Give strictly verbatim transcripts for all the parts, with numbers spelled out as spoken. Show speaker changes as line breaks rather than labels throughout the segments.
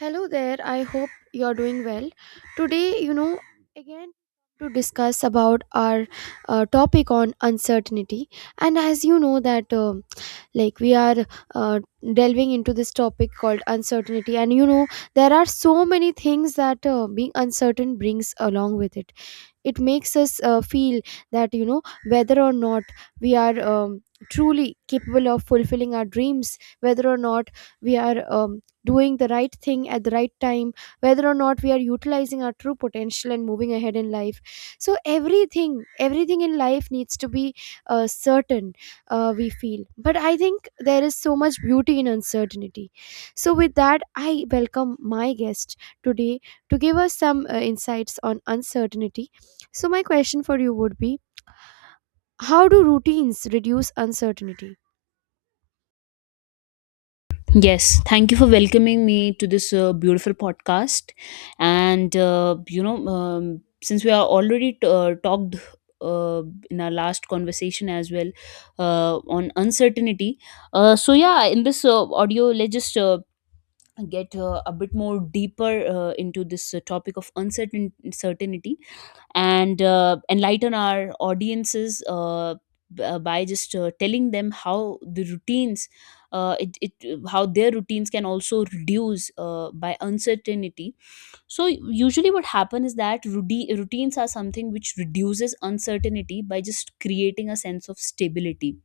Hello there. I hope you're doing well. Today, you know, again to discuss about our uh, topic on uncertainty, and as you know that um like we are uh, delving into this topic called uncertainty and you know There are so many things that uh, being uncertain brings along with it. It makes us uh, feel that, you know whether or not we are um, truly capable of fulfilling our dreams, whether or not we are um, doing the right thing at the right time, whether or not we are utilizing our true potential and moving ahead in life. So everything everything in life needs to be uh, certain, uh, we feel, but I think there is so much beauty in uncertainty. So with that, I welcome my guest today to give us some uh, insights on uncertainty. So, my question for you would be, how do routines reduce uncertainty?
Yes, thank you for welcoming me to this uh, beautiful podcast. And uh, you know, um, since we are already uh, talked uh, in our last conversation as well uh, on uncertainty, uh, so yeah, in this uh, audio, let's just uh, get uh, a bit more deeper uh, into this uh, topic of uncertain- uncertainty and uh, enlighten our audiences uh, b- uh, by just uh, telling them how the routines uh, it, it how their routines can also reduce uh, by uncertainty. So usually what happens is that routine, routines are something which reduces uncertainty by just creating a sense of stability,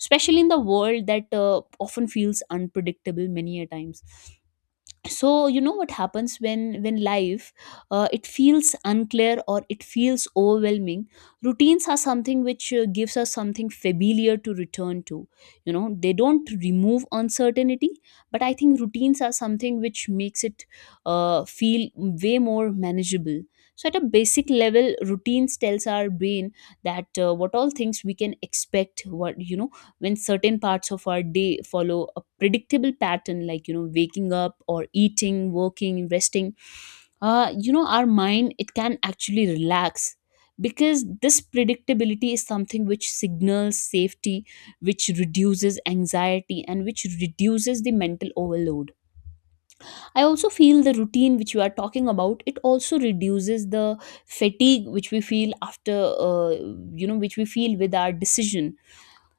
especially in the world that uh, often feels unpredictable many a times. So you know what happens when when life uh, it feels unclear or it feels overwhelming, routines are something which uh, gives us something familiar to return to. You know, they don't remove uncertainty, but I think routines are something which makes it uh, feel way more manageable. So at a basic level, routines tells our brain that uh, what all things we can expect, what you know, when certain parts of our day follow a predictable pattern, like you know, waking up or eating, working, resting, uh, you know, our mind, it can actually relax because this predictability is something which signals safety, which reduces anxiety and which reduces the mental overload. I also feel the routine which you are talking about, it also reduces the fatigue which we feel after, uh, you know, which we feel with our decision.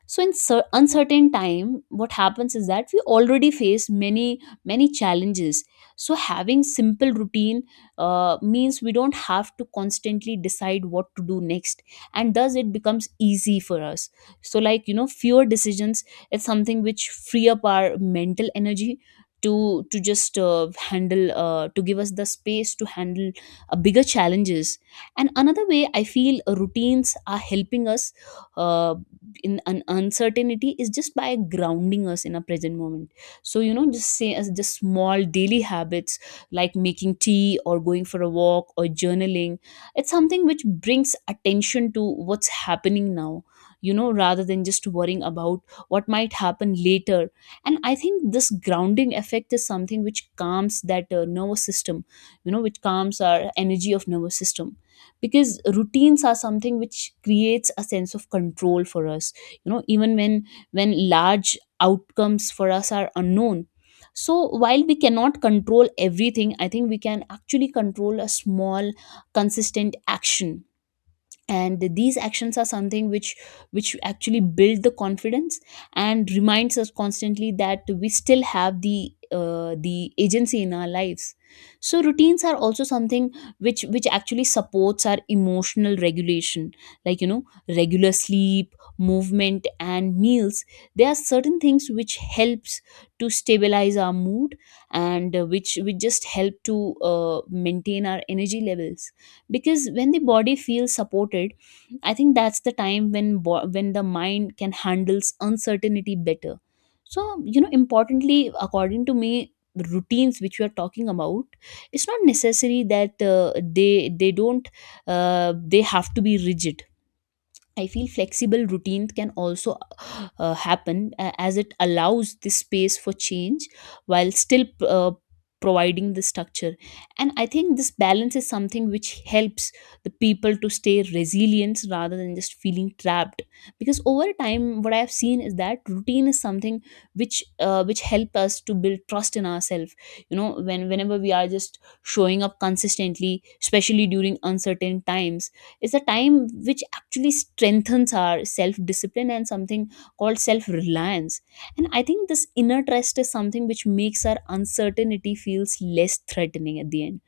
So in cer- uncertain time, what happens is that we already face many many challenges. So having simple routine uh, means we don't have to constantly decide what to do next, and thus it becomes easy for us. So like you know, fewer decisions, it's something which free up our mental energy to to just uh, handle uh, to give us the space to handle uh, bigger challenges. And another way I feel uh, routines are helping us uh, in an uncertainty is just by grounding us in a present moment. So you know, just say as just small daily habits like making tea or going for a walk or journaling, it's something which brings attention to what's happening now, you know, rather than just worrying about what might happen later. And I think this grounding effect is something which calms that uh, nervous system, you know, which calms our energy of nervous system, because routines are something which creates a sense of control for us, you know, even when when large outcomes for us are unknown. So while we cannot control everything, I think we can actually control a small consistent action, and these actions are something which which actually build the confidence and reminds us constantly that we still have the uh, the agency in our lives. So routines are also something which which actually supports our emotional regulation, like you know, regular sleep, movement and meals, there are certain things which helps to stabilize our mood and uh, which which just help to uh, maintain our energy levels, because when the body feels supported, I think that's the time when bo- when the mind can handles uncertainty better. So you know, importantly, according to me, routines which we are talking about, it's not necessary that uh, they they don't uh, they have to be rigid. I feel flexible routines can also uh, happen uh, as it allows this space for change while still uh, providing the structure. And I think this balance is something which helps the people to stay resilient rather than just feeling trapped. Because over time, what I have seen is that routine is something which uh, which help us to build trust in ourselves. You know, when whenever we are just showing up consistently, especially during uncertain times, it's a time which actually strengthens our self discipline and something called self reliance. And I think this inner trust is something which makes our uncertainty feels less threatening at the end.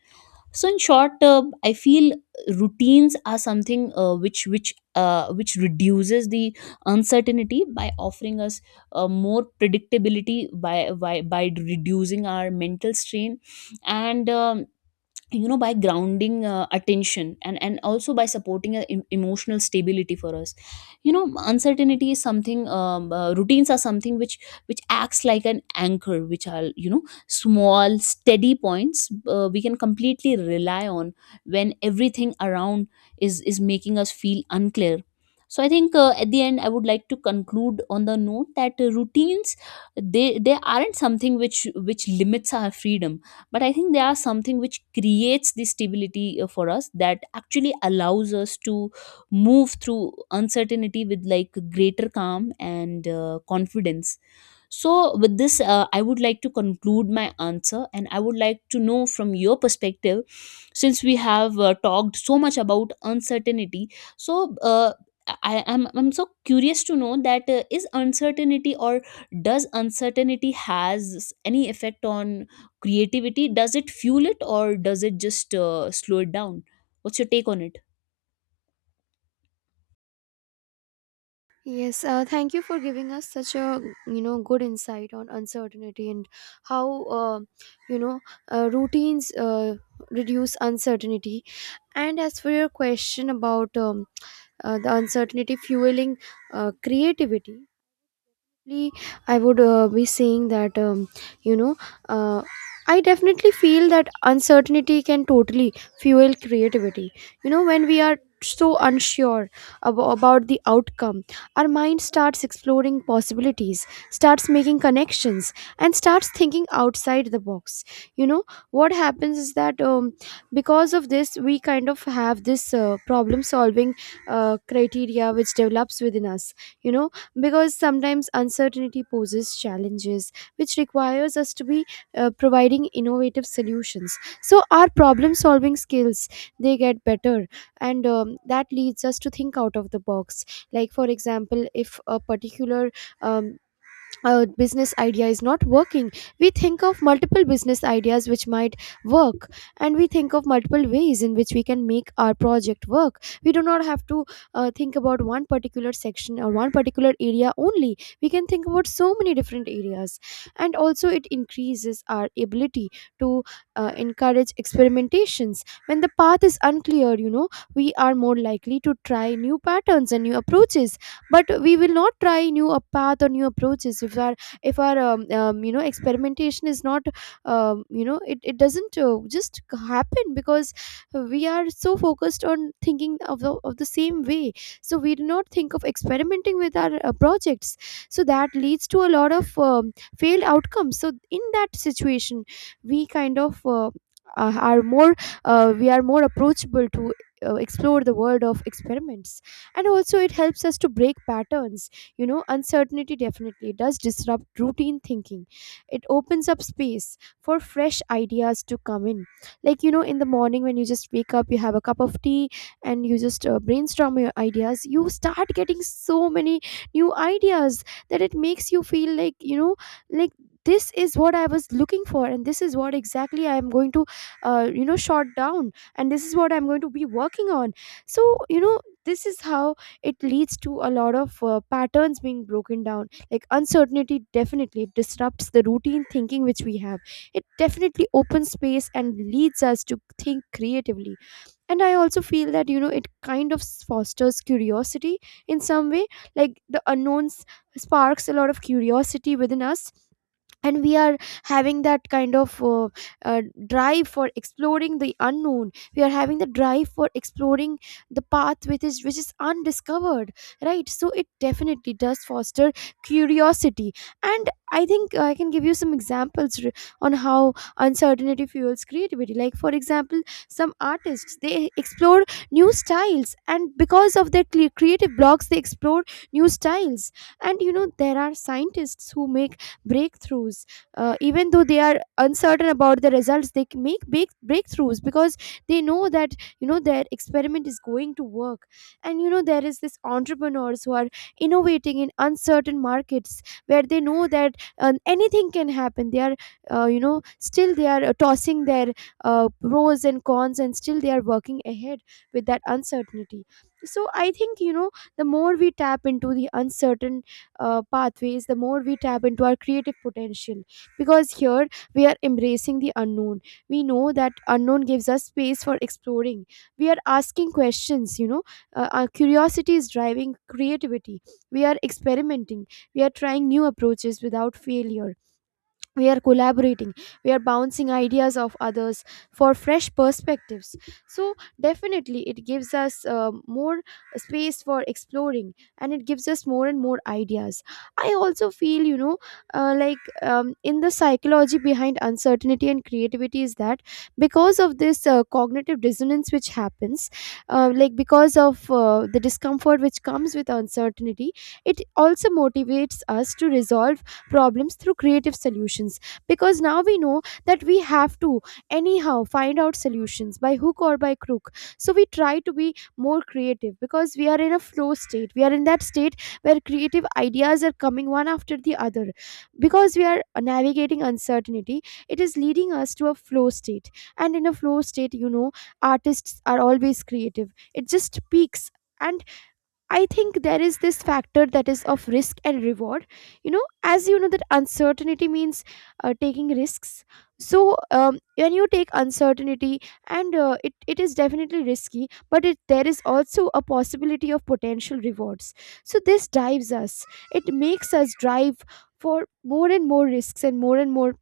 So in short, uh, I feel routines are something uh, which which uh, which reduces the uncertainty by offering us uh, more predictability by, by by reducing our mental strain and um, you know, by grounding uh, attention, and and also by supporting a em- emotional stability for us. You know, uncertainty is something um, uh, routines are something which which acts like an anchor, which are you know, small steady points uh, we can completely rely on when everything around is is making us feel unclear. So I think, uh, at the end, I would like to conclude on the note that uh, routines, they they aren't something which which limits our freedom, but I think there are something which creates the stability uh, for us that actually allows us to move through uncertainty with like greater calm and uh, confidence. So, with this, uh, I would like to conclude my answer, and I would like to know from your perspective, since we have uh, talked so much about uncertainty. So, uh, I am I'm, I'm so curious to know that uh, is uncertainty or does uncertainty has any effect on creativity? Does it fuel it or does it just uh, slow it down? What's your take on it?
Yes, uh, thank you for giving us such a, you know good insight on uncertainty and how, uh, you know uh, routines uh, reduce uncertainty. And as for your question about um, uh, the uncertainty fueling uh, creativity, definitely I would uh, be saying that, um, you know uh, I definitely feel that uncertainty can totally fuel creativity. You know, when we are so unsure ab- about the outcome, our mind starts exploring possibilities, starts making connections, and starts thinking outside the box. You know, what happens is that, um, because of this, we kind of have this uh, problem solving uh, criteria which develops within us. You know, because sometimes uncertainty poses challenges which requires us to be uh, providing innovative solutions, so our problem solving skills, they get better. And um, that leads us to think out of the box. Like for example, if a particular um, a business idea is not working, we think of multiple business ideas which might work, and we think of multiple ways in which we can make our project work. We do not have to uh, think about one particular section or one particular area only. We can think about so many different areas. And also, it increases our ability to uh, encourage experimentations. When the path is unclear, you know, we are more likely to try new patterns and new approaches. But we will not try new a path or new approaches if our, if our um, um, you know, experimentation is not, um, you know, it, it doesn't uh, just happen, because we are so focused on thinking of the, of the same way. So we do not think of experimenting with our uh, projects. So that leads to a lot of um, failed outcomes. So in that situation, we kind of, uh, are more uh, we are more approachable to uh, explore the world of experiments. And also, it helps us to break patterns. You know, uncertainty definitely does disrupt routine thinking. It opens up space for fresh ideas to come in. Like, you know, in the morning when you just wake up, you have a cup of tea and you just uh, brainstorm your ideas, you start getting so many new ideas, that it makes you feel like, you know, like, this is what I was looking for, and this is what exactly I am going to, uh, you know short down, and this is what I'm going to be working on. So, you know, this is how it leads to a lot of uh, patterns being broken down. Like, uncertainty definitely disrupts the routine thinking which we have. It definitely opens space and leads us to think creatively. And I also feel that, you know, it kind of s- fosters curiosity in some way. Like, the unknowns sparks a lot of curiosity within us, and we are having that kind of uh, uh, drive for exploring the unknown. We are having the drive for exploring the path which is which is undiscovered, right? So it definitely does foster curiosity. And I think I can give you some examples r- on how uncertainty fuels creativity. Like for example, some artists, they explore new styles, and because of their cre- creative blocks, they explore new styles. And you know, there are scientists who make breakthroughs, uh, even though they are uncertain about the results, they c- make big breakthroughs because they know that, you know, their experiment is going to work. And you know, there is this entrepreneurs who are innovating in uncertain markets, where they know that uh, anything can happen. They are, uh, you know still they are uh, tossing their uh, pros and cons, and still they are working ahead with that uncertainty. So I think, you know, the more we tap into the uncertain uh, pathways, the more we tap into our creative potential. Because here we are embracing the unknown. We know that unknown gives us space for exploring. We are asking questions, you know, uh, our curiosity is driving creativity. We are experimenting. We are trying new approaches without failure. We are collaborating. We are bouncing ideas of others for fresh perspectives. So definitely, it gives us uh, more space for exploring, and it gives us more and more ideas. I also feel, you know uh, like, um, in the psychology behind uncertainty and creativity is that, because of this uh, cognitive dissonance which happens, uh, like because of uh, the discomfort which comes with uncertainty, it also motivates us to resolve problems through creative solutions. Because now we know that we have to anyhow find out solutions by hook or by crook. So we try to be more creative, because we are in a flow state. We are in that state where creative ideas are coming one after the other, because we are navigating uncertainty. It is leading us to a flow state. And in a flow state, you know, artists are always creative. It just peaks. And I think there is this factor, that is of risk and reward. You know, as you know, that uncertainty means uh, taking risks. So um, when you take uncertainty, and uh, it, it is definitely risky, but it, there is also a possibility of potential rewards. So this drives us. It makes us drive for more and more risks and more and more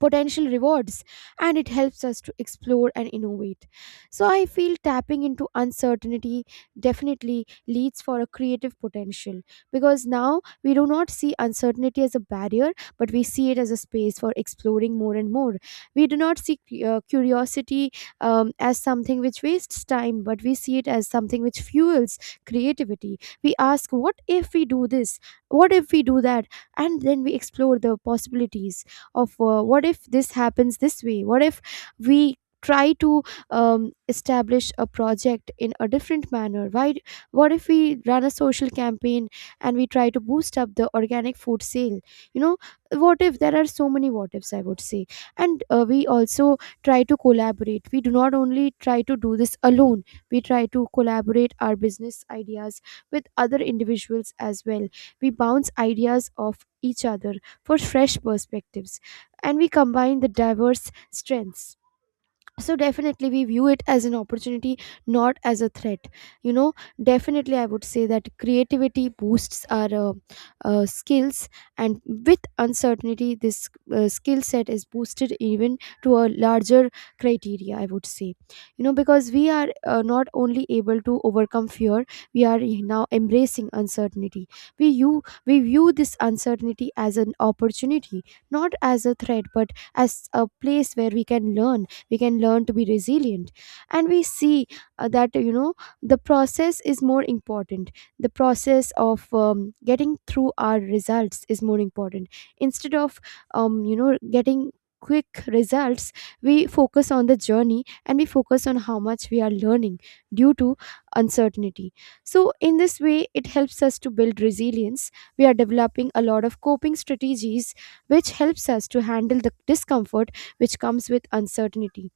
potential rewards, and it helps us to explore and innovate. So I feel tapping into uncertainty definitely leads for a creative potential. Because now we do not see uncertainty as a barrier, but we see it as a space for exploring more and more. We do not see uh, curiosity, um, as something which wastes time, but we see it as something which fuels creativity. We ask, what if we do this, what if we do that, and then we explore the possibilities of, uh, what if this happens this way, what if we try to um, establish a project in a different manner. Why, what if we run a social campaign and we try to boost up the organic food sale. You know, what if? There are so many what ifs, I would say. And uh, we also try to collaborate. We do not only try to do this alone. We try to collaborate our business ideas with other individuals as well. We bounce ideas off each other for fresh perspectives, and we combine the diverse strengths. So definitely, we view it as an opportunity, not as a threat. You know, definitely I would say that creativity boosts our uh, uh, skills. And with uncertainty, this uh, skill set is boosted even to a larger criteria, I would say. You know, because we are uh, not only able to overcome fear, we are now embracing uncertainty. We you we view this uncertainty as an opportunity, not as a threat, but as a place where we can learn. We can learn to be resilient. And we see uh, that, you know, the process is more important. The process of um, getting through our results is more important, instead of, um, you know getting quick results. We focus on the journey, and we focus on how much we are learning due to uncertainty. So in this way, it helps us to build resilience. We are developing a lot of coping strategies which helps us to handle the discomfort which comes with uncertainty.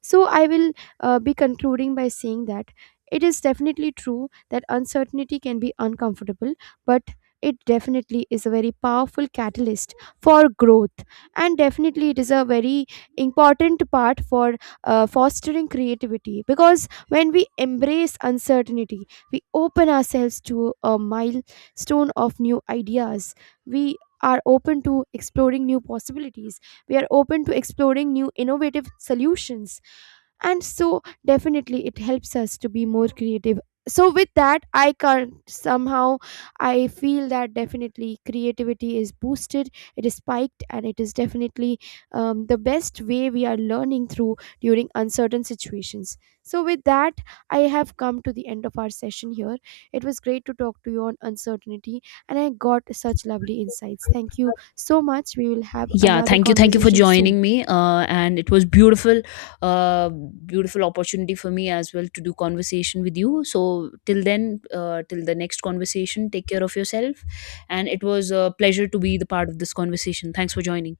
So I will uh, be concluding by saying that it is definitely true that uncertainty can be uncomfortable, but it definitely is a very powerful catalyst for growth. And definitely it is a very important part for uh, fostering creativity. Because when we embrace uncertainty, we open ourselves to a milestone of new ideas. We are open to exploring new possibilities. We are open to exploring new innovative solutions. And so definitely, it helps us to be more creative. So with that, I can't somehow, I feel that definitely creativity is boosted. It is spiked, and it is definitely, um, the best way we are learning through during uncertain situations. So with that, I have come to the end of our session here. It was great to talk to you on uncertainty, and I got such lovely insights. Thank you so much. We will have
Yeah,
another
thank you. Thank you for
conversation soon.
joining me. Uh, and it was beautiful, uh, beautiful opportunity for me as well to do conversation with you. So till then, uh, till the next conversation, take care of yourself. And it was a pleasure to be the part of this conversation. Thanks for joining.